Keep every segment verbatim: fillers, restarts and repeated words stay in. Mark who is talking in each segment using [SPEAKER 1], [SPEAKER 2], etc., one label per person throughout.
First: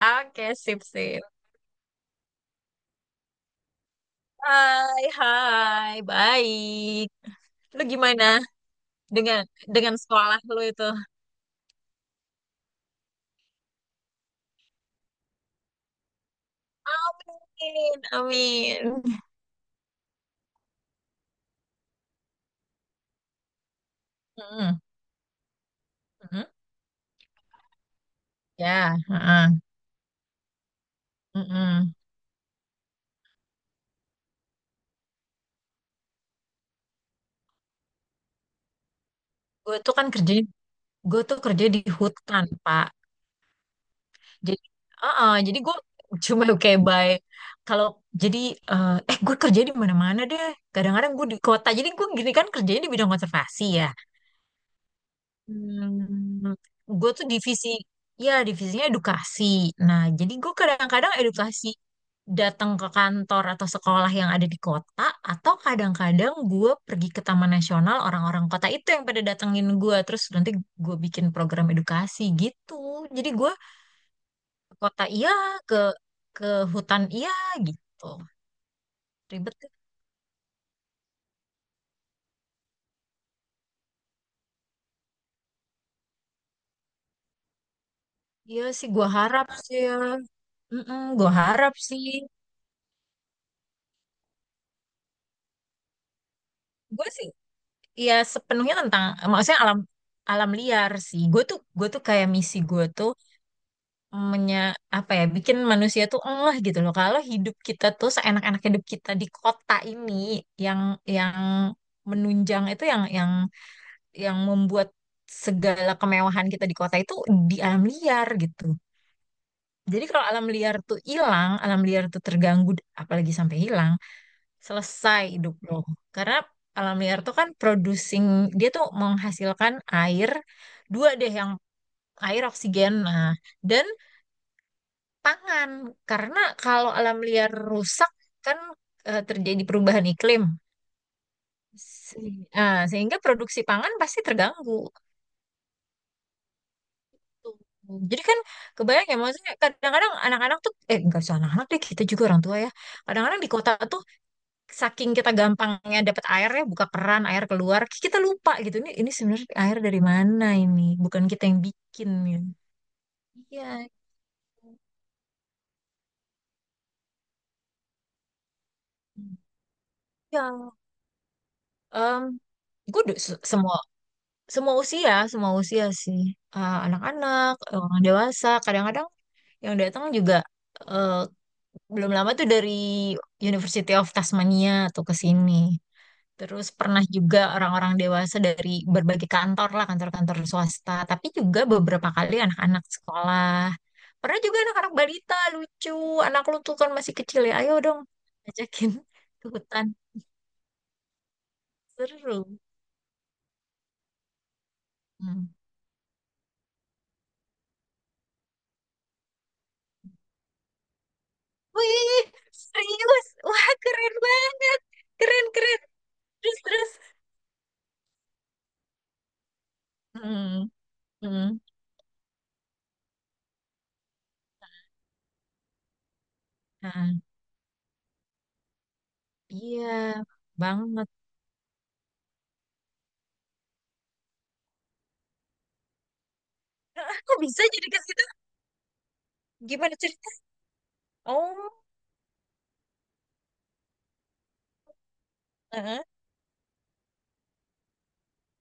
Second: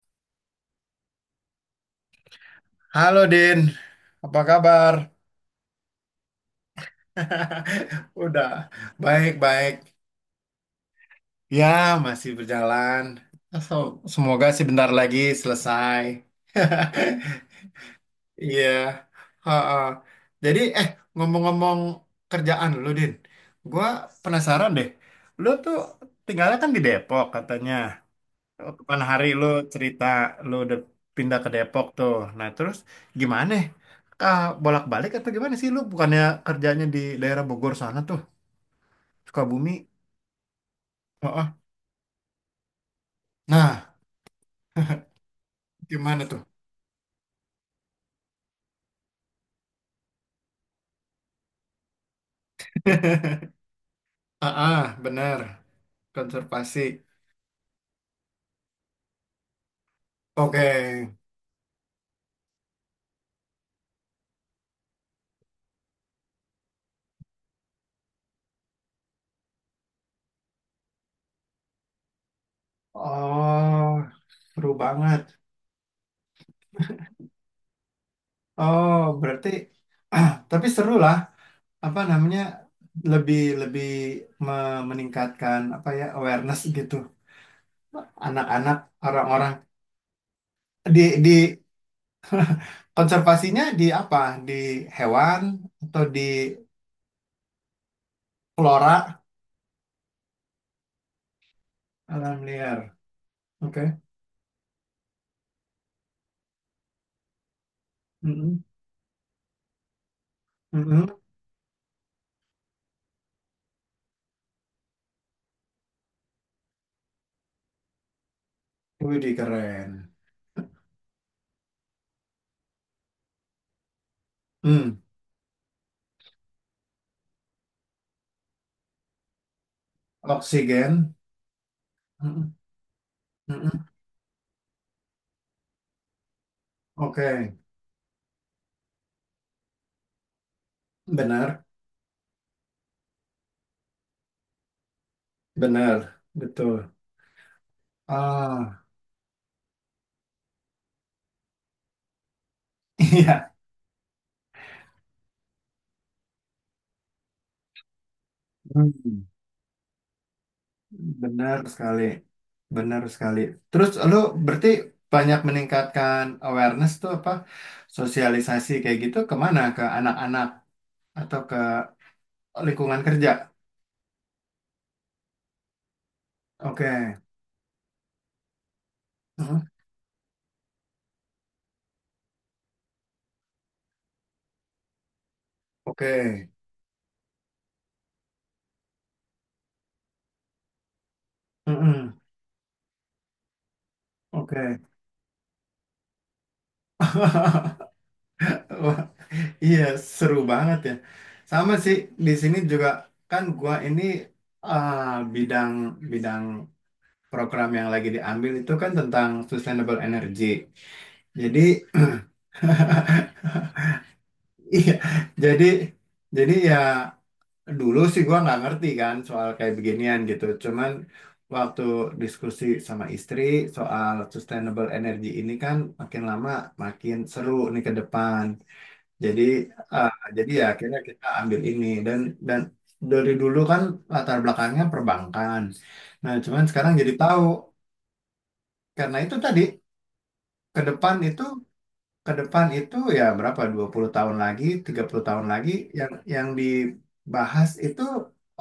[SPEAKER 1] Oke, sip, sip.
[SPEAKER 2] Halo Din, apa kabar?
[SPEAKER 1] Hai, hai, baik. Lu gimana
[SPEAKER 2] Udah,
[SPEAKER 1] dengan dengan
[SPEAKER 2] baik-baik.
[SPEAKER 1] sekolah lu itu?
[SPEAKER 2] Ya, masih berjalan. So- semoga sih bentar lagi selesai.
[SPEAKER 1] Amin,
[SPEAKER 2] Iya.
[SPEAKER 1] amin.
[SPEAKER 2] Ha-ha. Jadi, eh, ngomong-ngomong kerjaan lu, Din. Gua penasaran
[SPEAKER 1] Mm-mm,
[SPEAKER 2] deh. Lu tuh
[SPEAKER 1] mm-mm.
[SPEAKER 2] tinggalnya kan di Depok katanya.
[SPEAKER 1] Ya,
[SPEAKER 2] Kapan hari lu
[SPEAKER 1] heeh,
[SPEAKER 2] cerita lu udah pindah ke Depok
[SPEAKER 1] mm-mm.
[SPEAKER 2] tuh. Nah, terus gimana? Kah bolak-balik atau gimana sih lu bukannya kerjanya di daerah Bogor sana tuh,
[SPEAKER 1] Gue
[SPEAKER 2] Sukabumi?
[SPEAKER 1] tuh kan kerja, gue tuh
[SPEAKER 2] Heeh.
[SPEAKER 1] kerja di hutan, Pak.
[SPEAKER 2] Nah,
[SPEAKER 1] Jadi, heeh, jadi gue
[SPEAKER 2] gimana tuh?
[SPEAKER 1] cuma kayak by. Kalau jadi, eh, eh Gue kerja di mana-mana deh. Kadang-kadang gue di kota. Jadi gue gini kan kerjanya di bidang konservasi ya.
[SPEAKER 2] Ah, ah, bener.
[SPEAKER 1] Hmm,
[SPEAKER 2] Konservasi.
[SPEAKER 1] gue tuh divisi, ya divisinya edukasi. Nah, jadi gue
[SPEAKER 2] Oke.
[SPEAKER 1] kadang-kadang edukasi datang ke kantor atau sekolah yang ada di kota, atau kadang-kadang gue pergi ke Taman Nasional, orang-orang kota itu yang pada datengin gue, terus nanti gue bikin program edukasi gitu. Jadi gue
[SPEAKER 2] Oh, seru
[SPEAKER 1] ke kota
[SPEAKER 2] banget.
[SPEAKER 1] iya, ke ke hutan iya gitu.
[SPEAKER 2] Oh, berarti
[SPEAKER 1] Ribet, ya.
[SPEAKER 2] ah, tapi seru lah. Apa namanya? Lebih lebih me- meningkatkan apa ya awareness gitu
[SPEAKER 1] Iya
[SPEAKER 2] anak-anak,
[SPEAKER 1] sih, gue harap
[SPEAKER 2] orang-orang
[SPEAKER 1] sih ya. Mm-mm,
[SPEAKER 2] di
[SPEAKER 1] gue
[SPEAKER 2] di
[SPEAKER 1] harap sih.
[SPEAKER 2] Konservasinya di apa? Di hewan atau di
[SPEAKER 1] Gue sih Iya sepenuhnya tentang
[SPEAKER 2] flora,
[SPEAKER 1] maksudnya alam alam liar sih. Gue tuh gue tuh kayak
[SPEAKER 2] alam
[SPEAKER 1] misi gue
[SPEAKER 2] liar?
[SPEAKER 1] tuh
[SPEAKER 2] Oke.
[SPEAKER 1] menya apa ya bikin manusia tuh enggak gitu loh. Kalau hidup kita tuh seenak-enak
[SPEAKER 2] Mm-mm.
[SPEAKER 1] hidup kita di kota ini, yang
[SPEAKER 2] Mm-mm.
[SPEAKER 1] yang menunjang itu, yang yang yang membuat segala kemewahan kita di kota itu di alam liar gitu.
[SPEAKER 2] Widih, keren.
[SPEAKER 1] Jadi kalau alam liar tuh hilang, alam liar tuh terganggu, apalagi sampai hilang,
[SPEAKER 2] Hmm.
[SPEAKER 1] selesai hidup lo. Karena alam liar tuh kan producing, dia tuh menghasilkan air, dua
[SPEAKER 2] Oksigen.
[SPEAKER 1] deh yang air
[SPEAKER 2] Mm-mm.
[SPEAKER 1] oksigen, nah, dan
[SPEAKER 2] Mm-mm.
[SPEAKER 1] pangan. Karena kalau alam
[SPEAKER 2] Oke.
[SPEAKER 1] liar rusak kan, eh, terjadi perubahan iklim.
[SPEAKER 2] Benar.
[SPEAKER 1] Se- ah, Sehingga produksi pangan pasti terganggu.
[SPEAKER 2] Benar. Betul.
[SPEAKER 1] Tuh. Jadi kan
[SPEAKER 2] Ah,
[SPEAKER 1] kebayang ya, maksudnya kadang-kadang anak-anak tuh, eh nggak usah anak-anak deh, kita juga orang tua ya. Kadang-kadang di
[SPEAKER 2] iya.
[SPEAKER 1] kota tuh saking kita gampangnya dapat air, ya buka keran air keluar, kita lupa gitu, ini ini
[SPEAKER 2] Hmm.
[SPEAKER 1] sebenarnya air dari mana, ini bukan kita
[SPEAKER 2] Benar
[SPEAKER 1] yang
[SPEAKER 2] sekali.
[SPEAKER 1] bikin ya.
[SPEAKER 2] Benar sekali.
[SPEAKER 1] Iya,
[SPEAKER 2] Terus lu berarti banyak meningkatkan awareness tuh apa? Sosialisasi kayak gitu kemana? Ke anak-anak
[SPEAKER 1] ya.
[SPEAKER 2] atau ke
[SPEAKER 1] em
[SPEAKER 2] lingkungan
[SPEAKER 1] gue udah
[SPEAKER 2] kerja?
[SPEAKER 1] se- semua semua usia, semua usia sih. Eh,
[SPEAKER 2] Oke.
[SPEAKER 1] anak-anak, orang dewasa kadang-kadang
[SPEAKER 2] Heeh.
[SPEAKER 1] yang datang juga, eh, belum lama tuh dari University of Tasmania tuh ke sini.
[SPEAKER 2] Oke.
[SPEAKER 1] Terus pernah juga orang-orang dewasa dari berbagai kantor lah, kantor-kantor swasta, tapi juga beberapa
[SPEAKER 2] Heeh.
[SPEAKER 1] kali anak-anak sekolah. Pernah juga
[SPEAKER 2] Oke.
[SPEAKER 1] anak-anak balita, lucu. Anak lu tuh kan masih kecil ya, ayo dong ajakin
[SPEAKER 2] Wah,
[SPEAKER 1] ke
[SPEAKER 2] iya,
[SPEAKER 1] hutan.
[SPEAKER 2] seru banget ya. Sama sih di sini
[SPEAKER 1] Seru.
[SPEAKER 2] juga kan gua ini ah,
[SPEAKER 1] Hmm.
[SPEAKER 2] bidang bidang program yang lagi diambil itu kan tentang sustainable energy. Jadi
[SPEAKER 1] Wih, serius? Wah, keren banget.
[SPEAKER 2] iya,
[SPEAKER 1] Keren,
[SPEAKER 2] jadi
[SPEAKER 1] keren.
[SPEAKER 2] jadi
[SPEAKER 1] Terus,
[SPEAKER 2] ya
[SPEAKER 1] terus.
[SPEAKER 2] dulu sih gua nggak ngerti kan soal kayak beginian gitu.
[SPEAKER 1] Hmm,
[SPEAKER 2] Cuman
[SPEAKER 1] hmm.
[SPEAKER 2] waktu diskusi sama istri soal sustainable energy ini kan makin lama
[SPEAKER 1] Nah,
[SPEAKER 2] makin seru nih ke depan. Jadi
[SPEAKER 1] iya,
[SPEAKER 2] eh, jadi ya akhirnya
[SPEAKER 1] banget.
[SPEAKER 2] kita ambil ini dan dan dari dulu kan latar belakangnya perbankan. Nah, cuman sekarang jadi
[SPEAKER 1] Aku
[SPEAKER 2] tahu
[SPEAKER 1] bisa jadi ke situ?
[SPEAKER 2] karena itu tadi
[SPEAKER 1] Gimana cerita?
[SPEAKER 2] ke depan itu
[SPEAKER 1] Oh,
[SPEAKER 2] ke depan itu ya berapa dua puluh tahun lagi, tiga puluh tahun lagi
[SPEAKER 1] eh,
[SPEAKER 2] yang yang dibahas itu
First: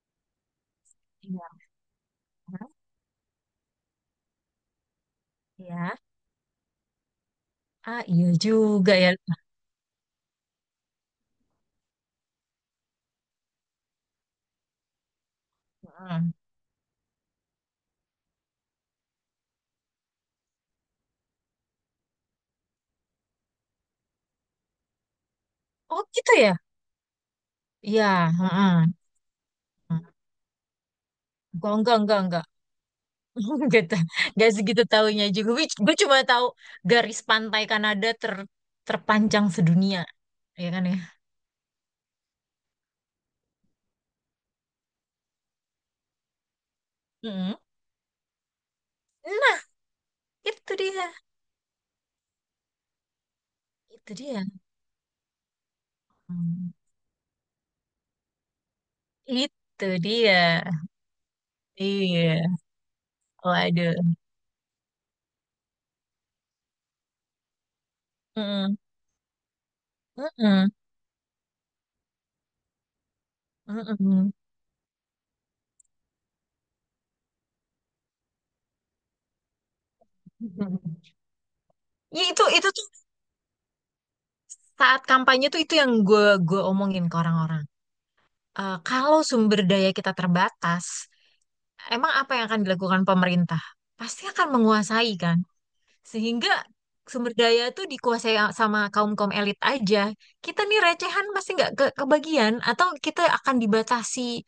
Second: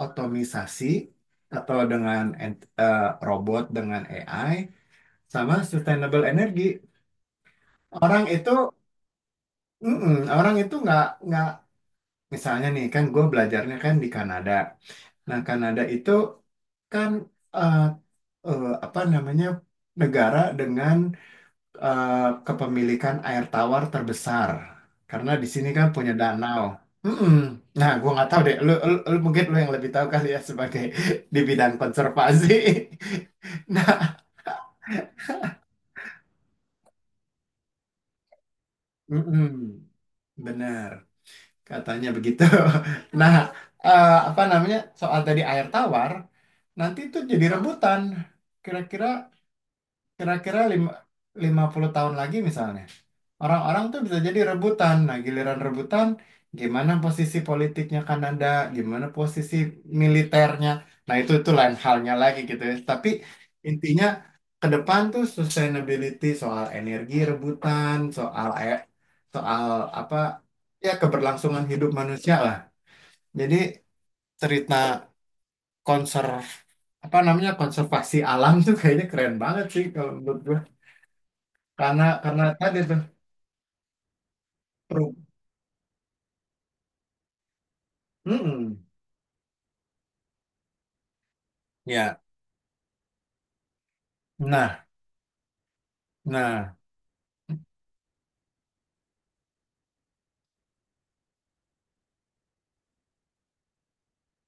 [SPEAKER 2] otomisasi
[SPEAKER 1] iya,
[SPEAKER 2] atau dengan ent- eh, robot dengan A I sama
[SPEAKER 1] ya.
[SPEAKER 2] sustainable energy.
[SPEAKER 1] Ah,
[SPEAKER 2] Orang
[SPEAKER 1] iya
[SPEAKER 2] itu
[SPEAKER 1] juga ya.
[SPEAKER 2] mm-mm, orang itu nggak nggak misalnya nih kan gue belajarnya kan di Kanada. Nah, Kanada itu
[SPEAKER 1] Heeh.
[SPEAKER 2] kan eh, eh, apa namanya negara dengan eh, kepemilikan air tawar terbesar karena di sini kan
[SPEAKER 1] Oh,
[SPEAKER 2] punya
[SPEAKER 1] gitu ya?
[SPEAKER 2] danau. Mm-mm. Nah,
[SPEAKER 1] Iya,
[SPEAKER 2] gua nggak tahu deh. Lu,
[SPEAKER 1] heeh.
[SPEAKER 2] lu, lu mungkin lu yang lebih tahu kali ya sebagai di
[SPEAKER 1] Gua
[SPEAKER 2] bidang
[SPEAKER 1] enggak, enggak, enggak.
[SPEAKER 2] konservasi.
[SPEAKER 1] Enggak, ta-
[SPEAKER 2] Nah,
[SPEAKER 1] enggak segitu taunya juga. Gue cuma tahu garis pantai Kanada ter, terpanjang
[SPEAKER 2] mm-mm.
[SPEAKER 1] sedunia, ya kan
[SPEAKER 2] Benar
[SPEAKER 1] ya?
[SPEAKER 2] katanya begitu. Nah, eh, apa namanya soal tadi air tawar nanti itu jadi
[SPEAKER 1] Mm-mm.
[SPEAKER 2] rebutan. Kira-kira
[SPEAKER 1] Nah,
[SPEAKER 2] Kira-kira
[SPEAKER 1] itu
[SPEAKER 2] lima,
[SPEAKER 1] dia.
[SPEAKER 2] lima puluh tahun lagi misalnya, orang-orang tuh
[SPEAKER 1] Itu
[SPEAKER 2] bisa jadi
[SPEAKER 1] dia.
[SPEAKER 2] rebutan. Nah, giliran rebutan,
[SPEAKER 1] Hmm.
[SPEAKER 2] gimana posisi politiknya Kanada, gimana posisi
[SPEAKER 1] Itu dia.
[SPEAKER 2] militernya. Nah, itu itu lain halnya lagi
[SPEAKER 1] Iya.
[SPEAKER 2] gitu ya. Tapi intinya
[SPEAKER 1] Waduh.
[SPEAKER 2] ke depan tuh sustainability soal energi rebutan, soal air,
[SPEAKER 1] Mm-mm.
[SPEAKER 2] soal apa
[SPEAKER 1] Mm-mm.
[SPEAKER 2] ya keberlangsungan hidup manusia lah. Jadi
[SPEAKER 1] Mm-mm.
[SPEAKER 2] cerita konser apa namanya konservasi alam tuh kayaknya keren banget sih kalau menurut gue. Karena
[SPEAKER 1] Ya,
[SPEAKER 2] karena
[SPEAKER 1] itu itu
[SPEAKER 2] tadi
[SPEAKER 1] tuh
[SPEAKER 2] tuh
[SPEAKER 1] saat
[SPEAKER 2] pro.
[SPEAKER 1] kampanye tuh, itu yang gue gue omongin ke orang-orang.
[SPEAKER 2] Mm-mm.
[SPEAKER 1] Eh, kalau sumber daya kita terbatas, emang
[SPEAKER 2] Ya.
[SPEAKER 1] apa yang akan dilakukan pemerintah? Pasti akan
[SPEAKER 2] Nah,
[SPEAKER 1] menguasai kan? Sehingga
[SPEAKER 2] nah,
[SPEAKER 1] sumber daya itu dikuasai a- sama kaum-kaum elit aja. Kita nih recehan pasti nggak ke kebagian, atau kita akan dibatasi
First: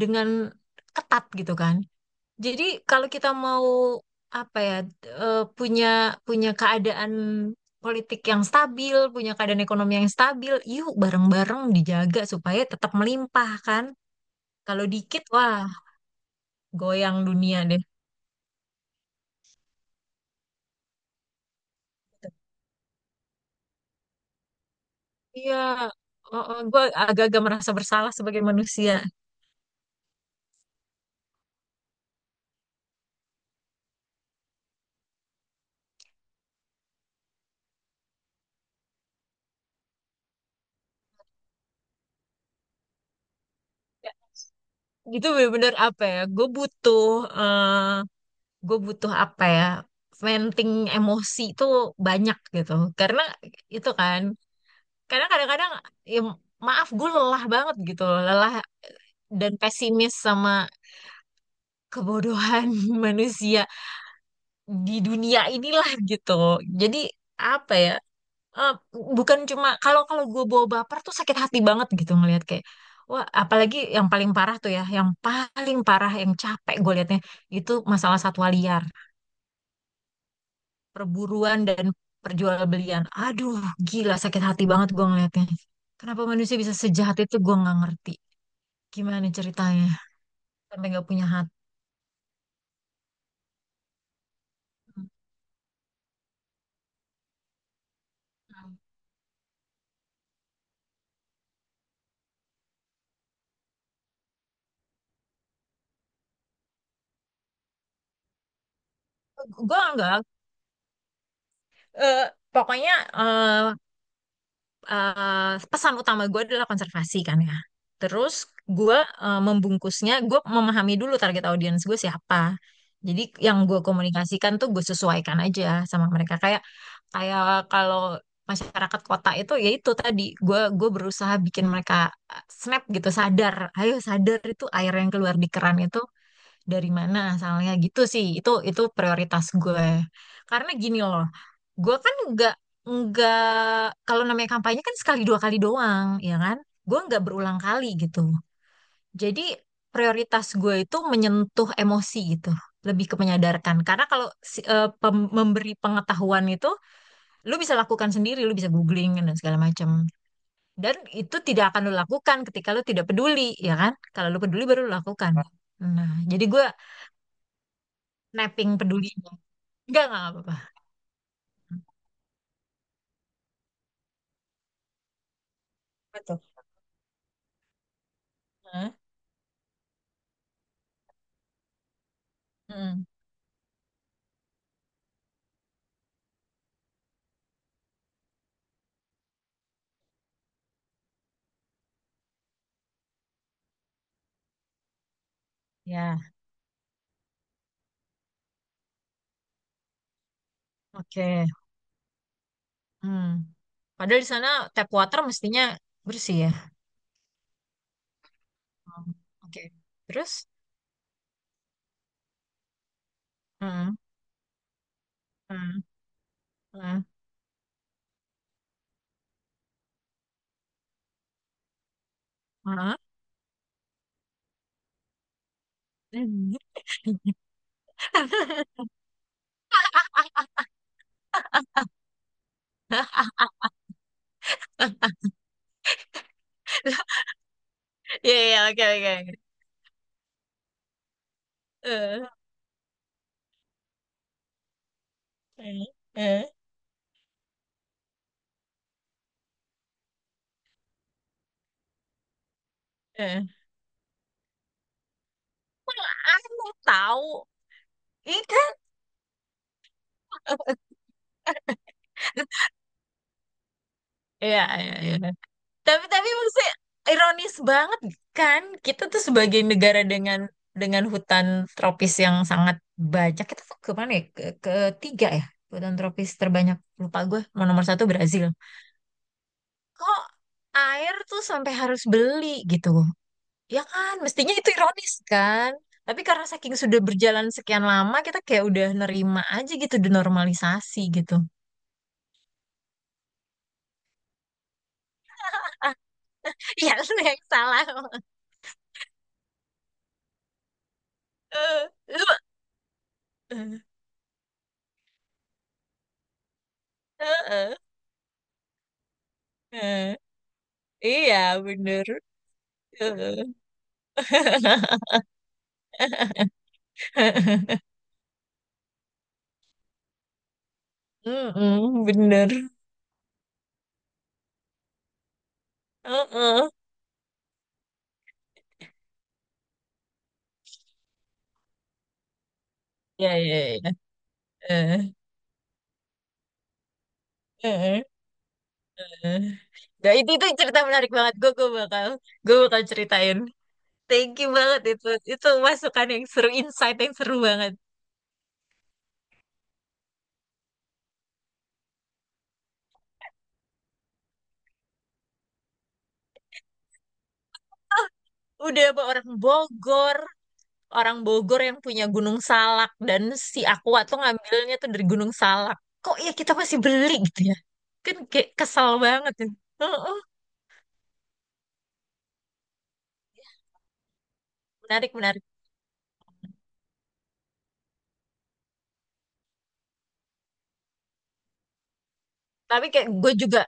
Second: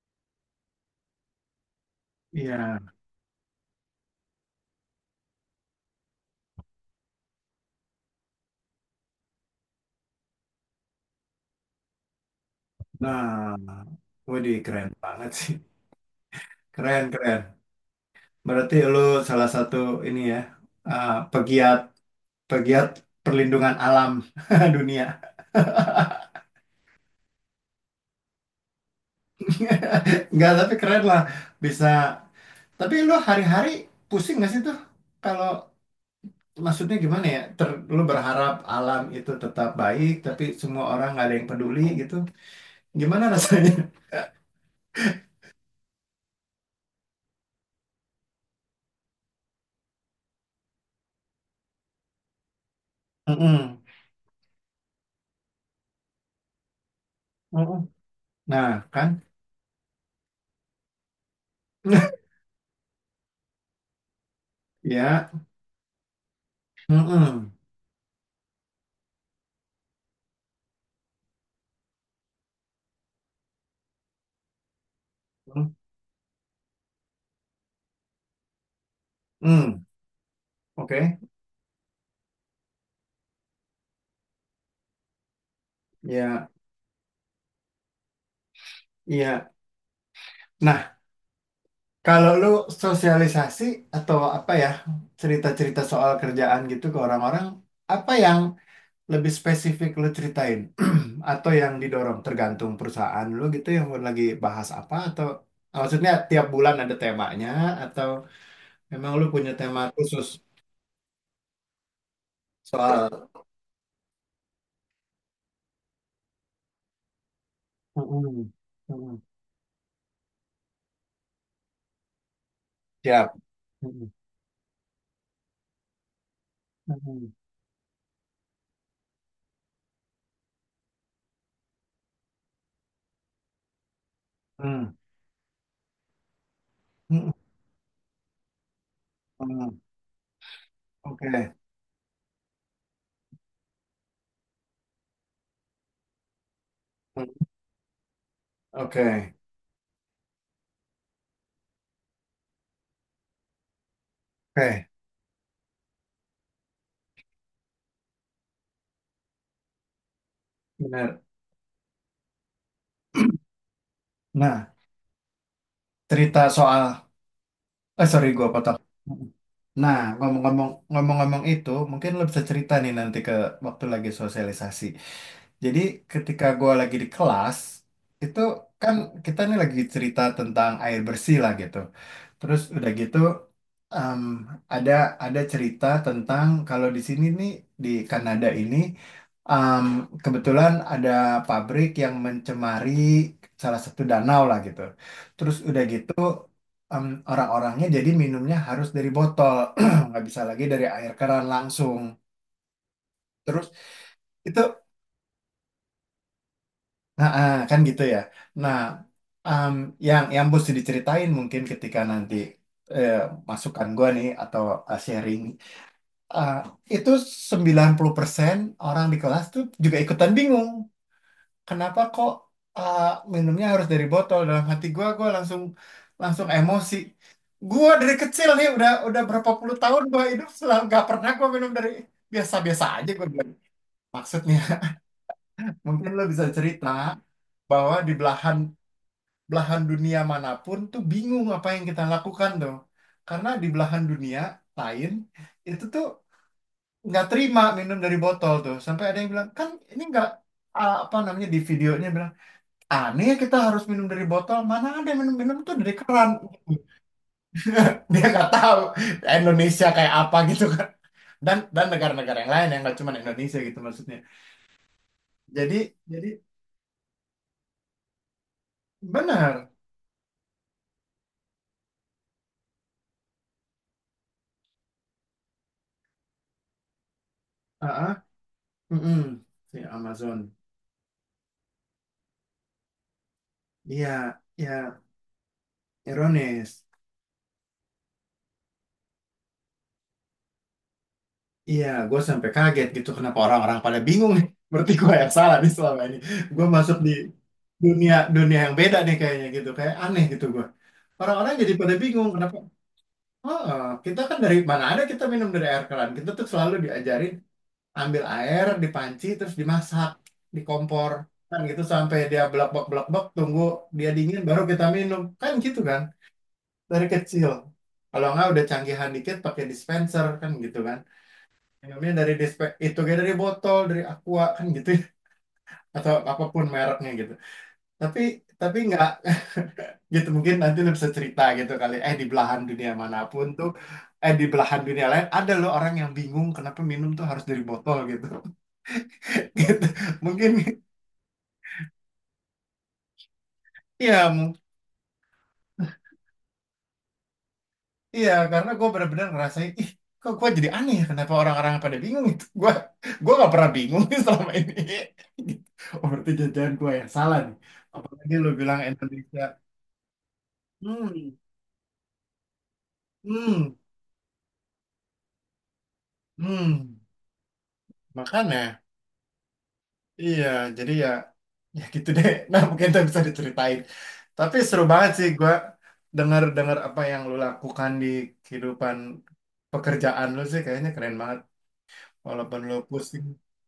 [SPEAKER 1] dengan ketat gitu kan. Jadi
[SPEAKER 2] iya.
[SPEAKER 1] kalau kita mau apa ya, eh, punya punya keadaan politik yang stabil, punya keadaan ekonomi yang stabil, yuk bareng-bareng dijaga supaya tetap melimpah kan.
[SPEAKER 2] Nah, waduh
[SPEAKER 1] Kalau
[SPEAKER 2] keren
[SPEAKER 1] dikit,
[SPEAKER 2] banget sih.
[SPEAKER 1] wah,
[SPEAKER 2] Keren,
[SPEAKER 1] goyang
[SPEAKER 2] keren.
[SPEAKER 1] dunia deh.
[SPEAKER 2] Berarti lu salah satu ini ya, uh, pegiat pegiat perlindungan alam dunia.
[SPEAKER 1] Iya, oh, oh, gue agak-agak merasa bersalah sebagai manusia.
[SPEAKER 2] Enggak, tapi keren lah bisa. Tapi lu hari-hari pusing nggak sih tuh? Kalau maksudnya gimana ya? Ter, lu berharap alam itu tetap baik, tapi semua orang nggak ada yang peduli gitu. Gimana rasanya?
[SPEAKER 1] Ya, itu bener-bener apa ya? Gue butuh, gue butuh apa ya? Venting emosi itu banyak gitu. Karena
[SPEAKER 2] Mm-mm.
[SPEAKER 1] itu kan, karena kadang-kadang, ya, maaf gue lelah banget
[SPEAKER 2] Mm-mm.
[SPEAKER 1] gitu loh, lelah
[SPEAKER 2] Nah, kan?
[SPEAKER 1] dan pesimis sama kebodohan manusia di
[SPEAKER 2] Ya.
[SPEAKER 1] dunia inilah gitu. Jadi
[SPEAKER 2] Mm-mm.
[SPEAKER 1] apa ya? eh, Bukan cuma, kalau kalau gue bawa baper tuh sakit hati banget gitu ngelihat, kayak wah, apalagi yang paling parah tuh ya, yang paling parah yang capek gue liatnya itu masalah satwa liar,
[SPEAKER 2] Mm-mm. Oke.
[SPEAKER 1] perburuan dan perjualbelian, aduh, gila, sakit hati banget gue ngeliatnya, kenapa
[SPEAKER 2] Ya,
[SPEAKER 1] manusia bisa sejahat itu, gue nggak ngerti gimana
[SPEAKER 2] iya.
[SPEAKER 1] ceritanya sampai
[SPEAKER 2] Nah,
[SPEAKER 1] nggak punya hati.
[SPEAKER 2] kalau lu sosialisasi atau apa ya, cerita-cerita soal kerjaan gitu ke orang-orang, apa yang lebih spesifik lu ceritain? Atau yang didorong tergantung perusahaan lu gitu yang lagi bahas apa atau maksudnya tiap bulan ada temanya atau memang lu punya tema
[SPEAKER 1] Gue nggak
[SPEAKER 2] khusus
[SPEAKER 1] eh, Pokoknya,
[SPEAKER 2] soal
[SPEAKER 1] eh, eh, pesan utama gue adalah konservasi kan ya. Terus
[SPEAKER 2] mm-mm.
[SPEAKER 1] gue,
[SPEAKER 2] Mm-mm.
[SPEAKER 1] eh, membungkusnya, gue memahami dulu target audiens gue siapa. Jadi
[SPEAKER 2] Siap.
[SPEAKER 1] yang gue
[SPEAKER 2] Mm-mm.
[SPEAKER 1] komunikasikan tuh gue sesuaikan aja sama mereka. Kayak
[SPEAKER 2] Mm-mm.
[SPEAKER 1] kayak kalau masyarakat kota itu, ya itu tadi, gue gue berusaha bikin mereka, eh, snap gitu, sadar. Ayo sadar, itu air
[SPEAKER 2] Mm-mm.
[SPEAKER 1] yang keluar di keran itu dari mana
[SPEAKER 2] Mm,
[SPEAKER 1] asalnya, gitu sih, itu itu prioritas
[SPEAKER 2] mm-mm.
[SPEAKER 1] gue. Karena gini loh,
[SPEAKER 2] Oke,
[SPEAKER 1] gue kan nggak nggak kalau namanya kampanye kan sekali dua kali doang ya kan, gue nggak berulang kali gitu.
[SPEAKER 2] oke,
[SPEAKER 1] Jadi prioritas gue itu menyentuh emosi gitu, lebih ke menyadarkan, karena kalau si-
[SPEAKER 2] oke,
[SPEAKER 1] eh, pem- memberi pengetahuan itu, lu bisa lakukan sendiri, lu bisa googling dan segala macam, dan
[SPEAKER 2] benar.
[SPEAKER 1] itu tidak akan lu lakukan ketika lu tidak peduli. Ya kan? Kalau lu peduli
[SPEAKER 2] Nah,
[SPEAKER 1] baru lu lakukan. Nah, jadi
[SPEAKER 2] cerita
[SPEAKER 1] gue
[SPEAKER 2] soal, eh sorry gua
[SPEAKER 1] napping
[SPEAKER 2] potong.
[SPEAKER 1] peduli. Enggak,
[SPEAKER 2] Nah,
[SPEAKER 1] enggak, enggak
[SPEAKER 2] ngomong-ngomong,
[SPEAKER 1] apa-apa.
[SPEAKER 2] ngomong-ngomong itu, mungkin lo bisa cerita nih nanti ke waktu lagi sosialisasi. Jadi
[SPEAKER 1] Apa tuh?
[SPEAKER 2] ketika gua lagi di kelas, itu
[SPEAKER 1] Hah?
[SPEAKER 2] kan kita nih lagi cerita tentang air bersih lah gitu. Terus udah
[SPEAKER 1] Mm,
[SPEAKER 2] gitu em, ada ada cerita tentang kalau di sini nih di Kanada ini em, kebetulan ada pabrik yang mencemari salah satu danau lah gitu. Terus udah gitu
[SPEAKER 1] ya,
[SPEAKER 2] em, orang-orangnya jadi minumnya harus dari botol, nggak bisa lagi dari air keran
[SPEAKER 1] oke.
[SPEAKER 2] langsung.
[SPEAKER 1] Hmm.
[SPEAKER 2] Terus
[SPEAKER 1] Padahal di sana
[SPEAKER 2] itu
[SPEAKER 1] tap water mestinya bersih ya.
[SPEAKER 2] nah, ah, kan gitu ya. Nah,
[SPEAKER 1] Hmm, oke.
[SPEAKER 2] em, yang yang
[SPEAKER 1] Terus?
[SPEAKER 2] mesti diceritain mungkin ketika nanti eh, masukan
[SPEAKER 1] Hmm,
[SPEAKER 2] gua nih atau eh, sharing.
[SPEAKER 1] hmm,
[SPEAKER 2] Eh,
[SPEAKER 1] hmm,
[SPEAKER 2] itu sembilan puluh persen orang di kelas tuh juga ikutan bingung. Kenapa kok
[SPEAKER 1] hmm.
[SPEAKER 2] eh, minumnya harus dari botol? Dalam hati gue gue langsung langsung emosi. Gue dari kecil nih udah udah berapa puluh tahun gue hidup selalu nggak pernah gue minum dari biasa-biasa aja gue bilang. Maksudnya mungkin lo bisa cerita bahwa di
[SPEAKER 1] Iya,
[SPEAKER 2] belahan
[SPEAKER 1] iya, oke, oke, oke.
[SPEAKER 2] belahan dunia manapun tuh bingung apa yang kita
[SPEAKER 1] Eh,
[SPEAKER 2] lakukan tuh. Karena di belahan dunia lain
[SPEAKER 1] eh,
[SPEAKER 2] itu tuh
[SPEAKER 1] eh,
[SPEAKER 2] nggak terima minum dari botol tuh sampai ada yang bilang kan ini nggak ah, apa namanya di videonya bilang aneh ya
[SPEAKER 1] eh.
[SPEAKER 2] kita harus minum dari botol mana ada yang minum-minum tuh dari
[SPEAKER 1] Mana
[SPEAKER 2] keran.
[SPEAKER 1] aku tahu.
[SPEAKER 2] Dia nggak
[SPEAKER 1] Iya,
[SPEAKER 2] tahu Indonesia kayak apa gitu kan dan dan negara-negara yang lain yang nggak cuma Indonesia gitu maksudnya
[SPEAKER 1] iya, iya, iya.
[SPEAKER 2] jadi
[SPEAKER 1] Tapi
[SPEAKER 2] jadi
[SPEAKER 1] tapi maksudnya ironis banget kan, kita tuh sebagai
[SPEAKER 2] benar
[SPEAKER 1] negara dengan dengan hutan tropis yang sangat banyak, kita tuh kemana ya, ke ketiga ya, hutan tropis terbanyak, lupa gue, mau nomor
[SPEAKER 2] ah,
[SPEAKER 1] satu
[SPEAKER 2] ah,
[SPEAKER 1] Brazil.
[SPEAKER 2] mm-mm. Si
[SPEAKER 1] Kok
[SPEAKER 2] Amazon
[SPEAKER 1] air tuh sampai harus beli gitu, ya
[SPEAKER 2] iya
[SPEAKER 1] kan, mestinya itu
[SPEAKER 2] ya
[SPEAKER 1] ironis kan, tapi karena
[SPEAKER 2] ironis.
[SPEAKER 1] saking sudah berjalan sekian lama, kita kayak udah nerima aja gitu, denormalisasi gitu.
[SPEAKER 2] Iya, gue sampai kaget gitu kenapa orang-orang pada bingung nih. Berarti gue yang salah nih selama ini. Gue
[SPEAKER 1] Ya
[SPEAKER 2] masuk di
[SPEAKER 1] lu yang salah.
[SPEAKER 2] dunia dunia yang beda nih kayaknya gitu. Kayak aneh gitu gue. Orang-orang jadi
[SPEAKER 1] Eh,
[SPEAKER 2] pada
[SPEAKER 1] lu
[SPEAKER 2] bingung kenapa.
[SPEAKER 1] eh,
[SPEAKER 2] Oh, kita kan dari mana ada kita minum dari air keran. Kita tuh selalu diajarin
[SPEAKER 1] eh,
[SPEAKER 2] ambil air di panci terus dimasak
[SPEAKER 1] eh.
[SPEAKER 2] di kompor
[SPEAKER 1] Iya,
[SPEAKER 2] kan gitu
[SPEAKER 1] bener.
[SPEAKER 2] sampai dia blak-blak-blak-blak
[SPEAKER 1] Heeh.
[SPEAKER 2] tunggu dia dingin baru kita minum kan gitu kan dari kecil. Kalau nggak udah canggihan dikit pakai dispenser kan gitu kan
[SPEAKER 1] Mm-mm,
[SPEAKER 2] minumnya dari dispe
[SPEAKER 1] bener.
[SPEAKER 2] itu kayak dari botol dari aqua kan gitu ya. Atau apapun
[SPEAKER 1] Heeh.
[SPEAKER 2] mereknya gitu tapi tapi nggak gitu mungkin nanti lu bisa cerita gitu kali eh di belahan dunia
[SPEAKER 1] Ya,
[SPEAKER 2] manapun
[SPEAKER 1] ya,
[SPEAKER 2] tuh
[SPEAKER 1] ya.
[SPEAKER 2] eh di belahan dunia
[SPEAKER 1] Eh,
[SPEAKER 2] lain ada loh orang yang bingung kenapa minum tuh harus dari botol
[SPEAKER 1] eh, eh,
[SPEAKER 2] gitu.
[SPEAKER 1] eh.
[SPEAKER 2] Gitu
[SPEAKER 1] Nah, itu itu
[SPEAKER 2] mungkin
[SPEAKER 1] cerita menarik banget. Gue gue bakal gue bakal ceritain.
[SPEAKER 2] iya
[SPEAKER 1] Thank you
[SPEAKER 2] mu-
[SPEAKER 1] banget itu. Itu masukan yang seru, insight yang seru banget.
[SPEAKER 2] iya karena gue benar-benar ngerasain ih kok gue jadi aneh ya kenapa orang-orang pada bingung gitu gue gue nggak pernah bingung selama ini gitu. Oh berarti jajan gue yang salah nih apalagi lu bilang
[SPEAKER 1] Udah apa orang
[SPEAKER 2] Indonesia.
[SPEAKER 1] Bogor, Orang
[SPEAKER 2] Hmm.
[SPEAKER 1] Bogor yang punya Gunung Salak, dan si
[SPEAKER 2] Hmm,
[SPEAKER 1] Aqua tuh ngambilnya tuh dari Gunung Salak. Kok ya kita masih
[SPEAKER 2] hmm,
[SPEAKER 1] beli gitu ya? Kan kayak
[SPEAKER 2] makanya,
[SPEAKER 1] kesel banget, ya. Heeh.
[SPEAKER 2] iya, jadi ya, ya gitu deh. Nah, mungkin itu bisa diceritain. Tapi seru banget
[SPEAKER 1] Menarik,
[SPEAKER 2] sih
[SPEAKER 1] menarik.
[SPEAKER 2] gua dengar-dengar apa yang lu lakukan di kehidupan pekerjaan lu sih, kayaknya keren banget. Walaupun lu
[SPEAKER 1] Tapi kayak
[SPEAKER 2] pusing.
[SPEAKER 1] gue juga,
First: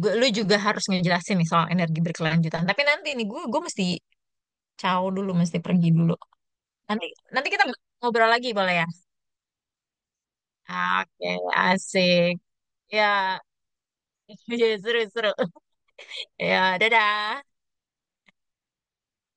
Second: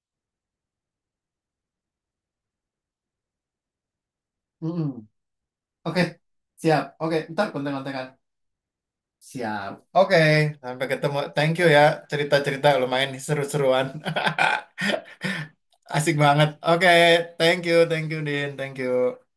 [SPEAKER 1] gue, lu juga harus ngejelasin nih soal energi berkelanjutan. Tapi nanti nih gue, gue mesti caw
[SPEAKER 2] Mm-mm.
[SPEAKER 1] dulu, mesti pergi
[SPEAKER 2] Oke,
[SPEAKER 1] dulu.
[SPEAKER 2] siap.
[SPEAKER 1] Nanti,
[SPEAKER 2] Oke, ntar
[SPEAKER 1] nanti kita
[SPEAKER 2] konten-kontenan.
[SPEAKER 1] ngobrol lagi boleh ya?
[SPEAKER 2] Siap. Oke, sampai ketemu.
[SPEAKER 1] Oke,
[SPEAKER 2] Thank you ya,
[SPEAKER 1] asik.
[SPEAKER 2] cerita-cerita lumayan
[SPEAKER 1] Ya,
[SPEAKER 2] seru-seruan.
[SPEAKER 1] seru, seru.
[SPEAKER 2] Asik banget.
[SPEAKER 1] Ya,
[SPEAKER 2] Oke,
[SPEAKER 1] dadah.
[SPEAKER 2] thank you, thank you, Din, thank you.